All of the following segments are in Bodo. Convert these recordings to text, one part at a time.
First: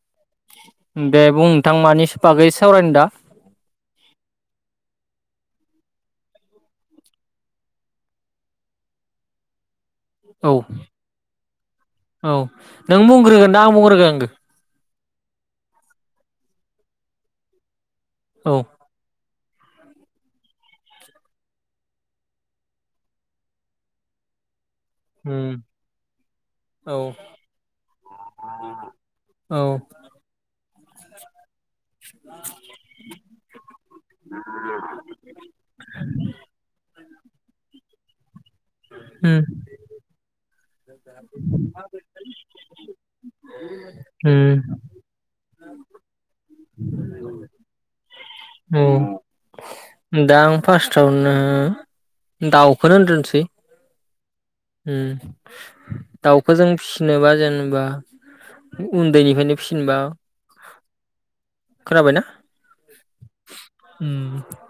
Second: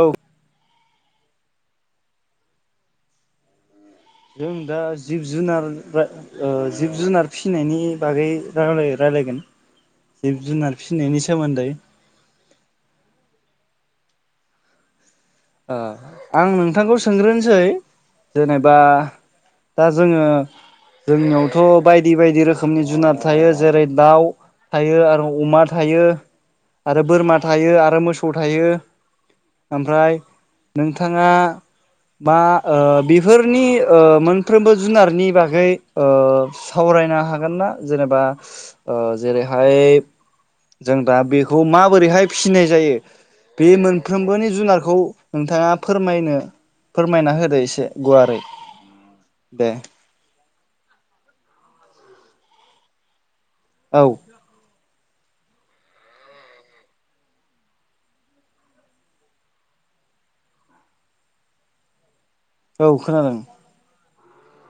औ। दे बुं नोंथां मानि बागै सावरायनो दा? जों दा जिब-जुनार जिब-जुनार फिनायनि बागै रायलायगोन। जिब औ जुनार फिसिनायनि सोमोन्दै औ नों बुंग्रोगोन ना आं बुंग्रोनांगो? ओ आं नोंथांखौ सोंग्रोनोसै। औ जेनेबा दा जोङो जोंनियावथ' बायदि बायदि रोखोमनि जुनार थायो जेरै दाउ थायो आरो अमा थायो औ आरो बोरमा थायो आरो मोसौ थायो औ ओमफ्राय नोंथाङा मा ओ बेफोरनि ओ मोनफ्रोमबो जुनारनि बागै ओ सावरायनो हागोन ना जेनेबा ओ उम जेरैहाय जों दा बेखौ माबोरैहाय फिसिनाय जायो बे मोनफ्रोमबोनि उम जुनारखौ नोंथाङा फोरमायनो फोरमायना होदो एसे गुवारै दे फार्स्टावनो दाउखौनो होनग्रोनसै औ। उम। दाउखो जों फिसिनोबा जेनेबा उन्दैनिफ्रायनो फिसिनोबा खोनाबायना? औ खोनादों।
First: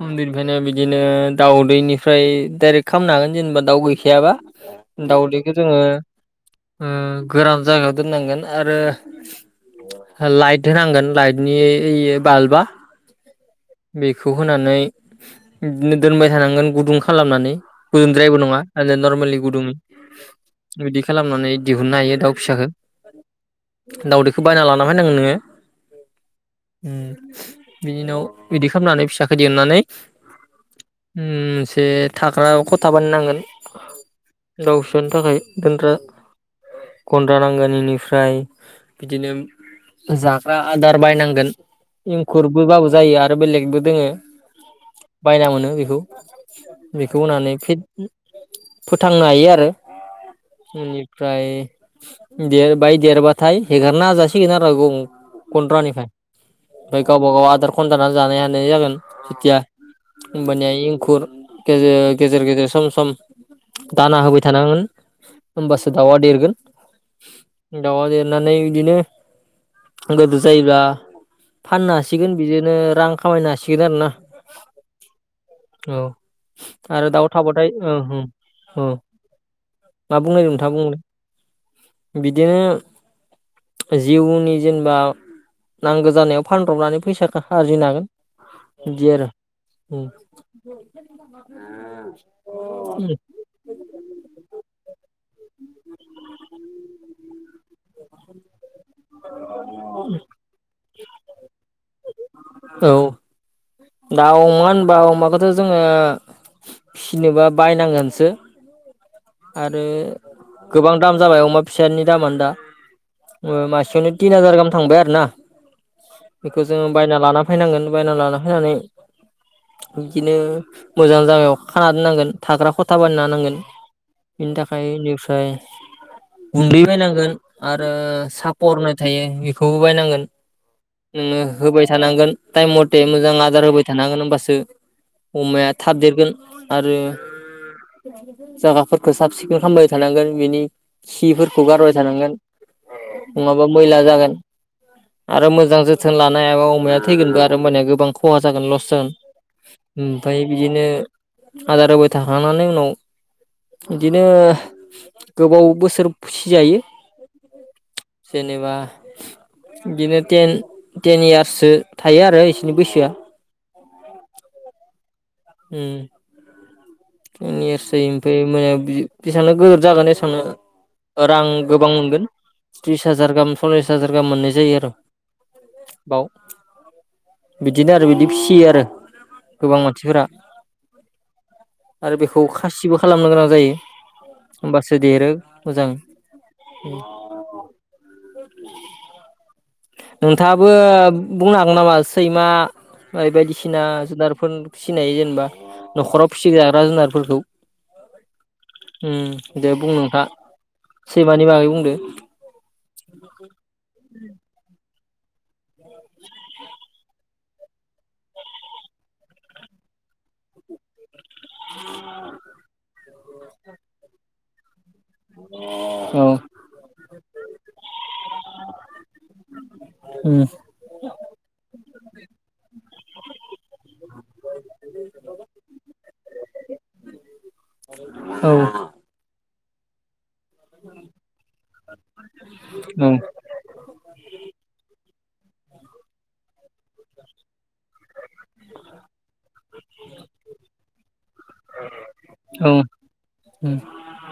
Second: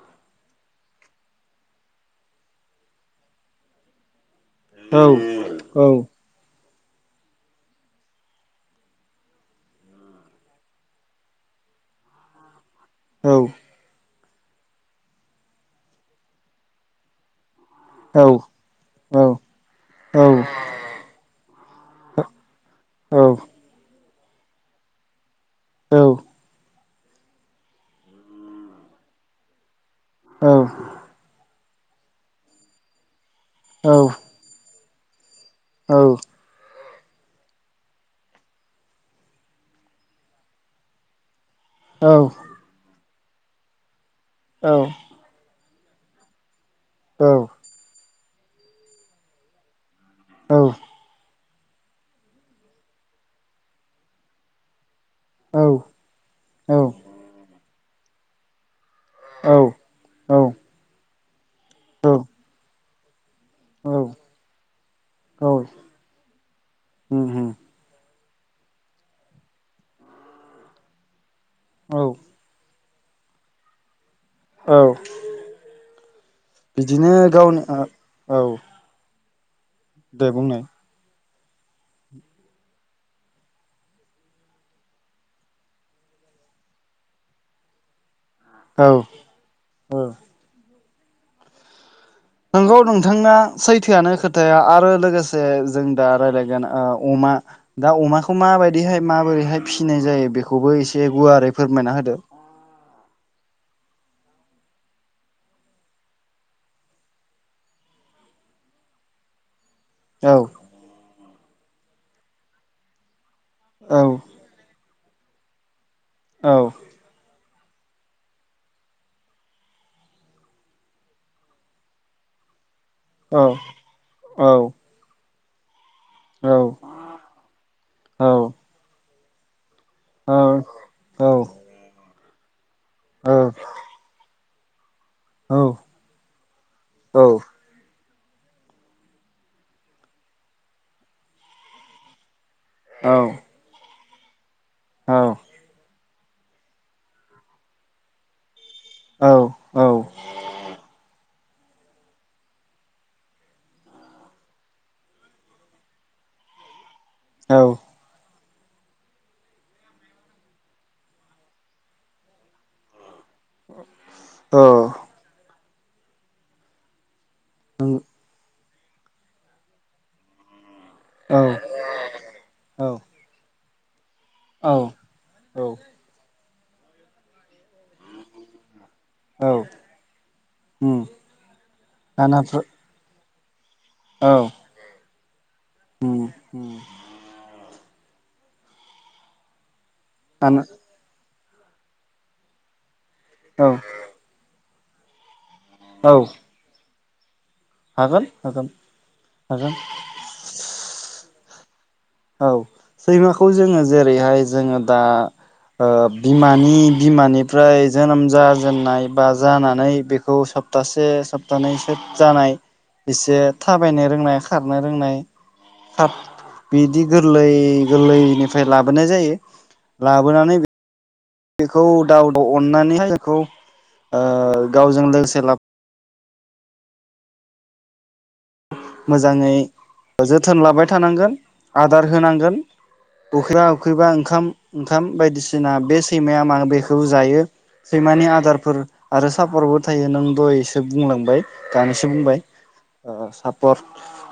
उन्दैनिफ्रायनो बिदिनो दाउदैनिफ्राय डाइरेक्ट खालामनो हागोन जेनेबा दाउ गैखायाबा। औ। खो जोङो औ ओ गोरान जायगायाव दोननांगोन आरो लाइट होनांगोन लाइटनि बाल्बा औ। बेखौ होनानै बिदिनो दोनबाय थानांगोन गुदुं खालामनानै। औ गुदुंद्रायबो नङा औ नरमेलि गुदुं औ बिदि खालामनानै दिहुननो हायो दउ फिसाखौ। औ। दावदैखौ बायना लाना फैनांगोन नोङो। औ। बिनि उनाव बिदि खालामनानै फिसाखौ दिहुनानै उम जे थाग्राखौ खथा बानाय नांगोन। दावसा नि थाखाय गन्द्रा गन्द्रा नांगोन इनिफ्राय बिदिनो जाग्रा आदार बायनांगोन। इम औ खुरग बााबो जायो आरो। आरो बेलेगबो दोङो बायना मोनो बे। ह [inaudible] बेखौ होनानै फि फोथांनो हायो आरो। मानिफ्राय देरबाय देरबाथाय हेगारना जासिगोन आरो। गन्द्रानिफ्राय ओमफ्राय गावबा गाव आदार खनजानानै जानाय हानाय जागोन। जेथिया औ हबानिया एंखुर औ गेजेर गेजेर गेजेर सम सम औ दाना होबाय थानांगोन औ होमबासो दाउआ देरगोन उम उम दाउआ देर फिनानै बिदिनो गोदिर जायोब्ला फाननो औ हासिगोन बिदिनो रां खामायनो हासिगोन आरो ना। औ औ आरो बिदिनो दाउ थाबाथाय गावनो ओं ओं औ मा बुंनाय नोंथां बुं दे बिदिनो जिउनि जेनेबा नांगौ जानायाव फानब्रबनानै फैसा थाखा आरजिनो हागोन। औ बिदि आरो। औ [unintelligible] नोंगौ नोंथांना सै थोयानो खोथाया आरो लोगोसे जों दा रायलायगोन अमा दा अमाखौ माबायदिहाय माबोरैहाय फिसिनाय जायो बेखौबो एसे गुवारै फोरमायना होदो? औ दा अमा होनबा अमाखौथ' जोङो फिनोबा बायनांगोनसो। आरो औ गोबां दाम जाबाय अमा फिसानि दामानो दा। औ मासेयावनो तिन हाजार गाहाम थांबाय आरो। ना औ बेखौ जोङो बायना लाना बायनांगोन बायना लाना होनानै बिदिनो मोजां जागायाव खाना दोननांगोन थाग्राफोर बानायना होनांगोन औ बिनि थाखाय बेनिफ्राय औ गुन्दै बायनांगोन आरो औ सापर थायो बेखौबो बायनांगोन औ नोङो होबाय थानांगोन। टायेम मटे औ मोजां आदार होबाय थानांगोन होमबासो औ अमाया थाब देरगोन आरो जागाफोरखौ साब सिखोन खालामबाय थानांगोन बिनि खिफोरखौ गारबाय थानांगोन। औ नङाबा मैला जागोन। आरो मोजां जो जोथोन लानो हायाबा अमाया थैगोनबो आरो होमबानिया गोबां खहा जागोन लस जागोन ओमफ्राय बिदिनो आदार होबाय थाखांनानै उनाव बिदिनो गोबाव बोसोर फिजायो। औ जेनेबा बिदिनोे टेन-टेन इयार्ससो थायो आरो बिनि बैसोआ औ ओम टेन इयारसै ओमफ्राय मैया बे-बेसेबांनो गोदोर जागोन एसेबांनो रां गोबां मोनगोन त्रिस हाजार गाहाम सलिस हाजार गाम मोननाय औ जायो आरो औ औ बाव बिदिनो आरो बिदि फिसियो आरो औ गोबां मानसिफोरा उम आरो बेखौ दानाफोर खासिबो खालाम खालामनो गोनां जायो। औ ओम्बासो देरो मोजां उम उम [unintelligible] दाना नोंथाङाबो बुंनो हागोन नामा सैमा? फ्राय औ बायदिसिना जुनारफोर फिसिनाय जेनेबा औ न'खराव फिसिग्रा जुनारफोरखौ ओम हागोन हागोन दे हागोन बुं नोंथां सैमानि बागै बुं बुंंदो औ सैमाखौ जोङो जेरैहाय जोङो दा ओ बिमानि बिमानिफ्राय जोनोम जाजेननाय बा जानानै बेखौ सप्तासे सप थानैसो जानाय एसे थाबायनो रोंनाय खार [unintelligible] नाय रोंनाय सार औ बिदि गोरलै गोरलैनिफ्राय लाबोनाय जायो उम लाबोनानै बेखौ [unintelligible] [inaudible] अननानैहाय बेखौ गावजों लोगोसे ला औ। मोजांङै जोथोन लाबाय थानांगोन आदार होनांगोन उखैबा उखैबा ओंखाम - ओंखाम बायदिसिना बे सैमाया मा बेखौ जायो सैमानि आदारफोर आरो सापर्टबो थायो नों दहायसो बुंलांबाय सो बुंबाय [unintelligible]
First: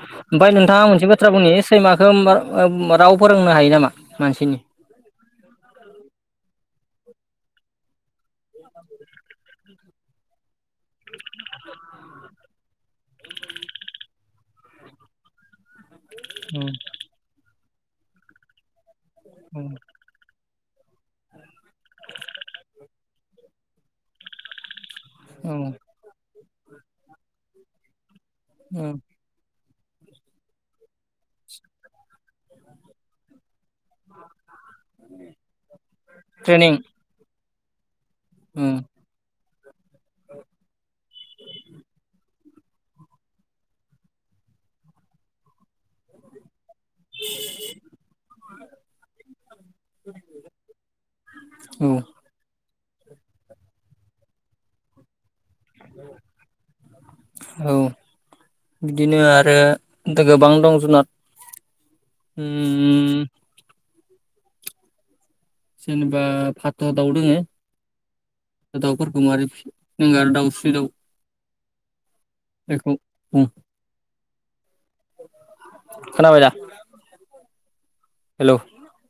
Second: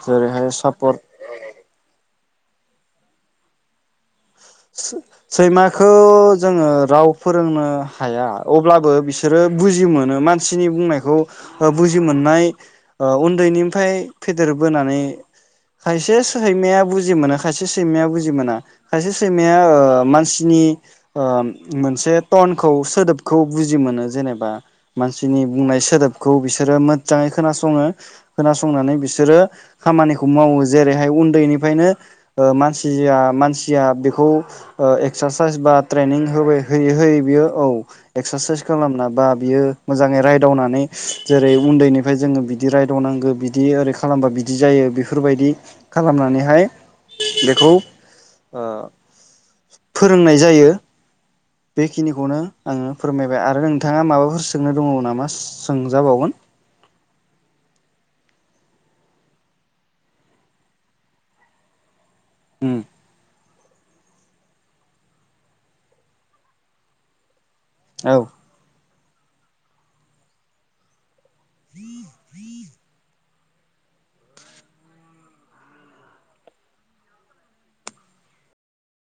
जेरैहाय ओमफाय नोंथां आं सापर्ट मोनसे बाथ्रा बुंनि सैमाखो [unintelligible] राव फोरोंनो हायो नामा? मानसिनि सैमाखौ जोङो राव फोरोंनो हाया अब्लाबो बिसोरो बुजियोमोन [unintelligible] मानसि [unintelligible] बुंनायखौ बुजि मोननाय ओ उन्दैनिफाय फेदेरबोनानै खायसे औ सैमाया बुजि मोनो खायसे सैमाया बुजि मोना खायसे [unintelligible] सैमाया ओ मानसिनि मोनसे टनखौ सोदोबखौ बुजि मोनो जेनेबा मानसिनि औ बुंनाय सोदोबखौ [unintelligible] बिसोरो मोजाङै खोनासङो औ खोनासंनानै बिसोरो खामानिखौ मावो जेरैहाय उन्दैनिफायनो ओ मानसिया - मानसिया बे [unintelligible] ओ एक्सारसाइस बा ट्रेनिं होबाय ट्रेनिं होयै होयै बियो औ। एक्सारसाइस औ खालामना बा बियो मोजाङै रायदावनानै जेरै उन्दैनिफ्राय जोङो बि दि रायदावनांगौ बिदि ओरै खालामबा बिदि जायो बेफोरबायदि खालामनानैहाय बेखौ ओ फोरोंनाय जायो औ बेखिनिखौनो आंङो फोरमायबाय आरो नोंथाङा माबाफोर सोंनो दङ नामा सोंजाबावगोन? औ बिदिनो आरो गोबां दं जुनार उम। जेनेबा फाथ' दाउ दोङो। औ। दाउफोरखौ मारै आरो दाउस्रि दाउ। [inaudible] बेखौ [inaudible] खोनाबायदा। हेलौ।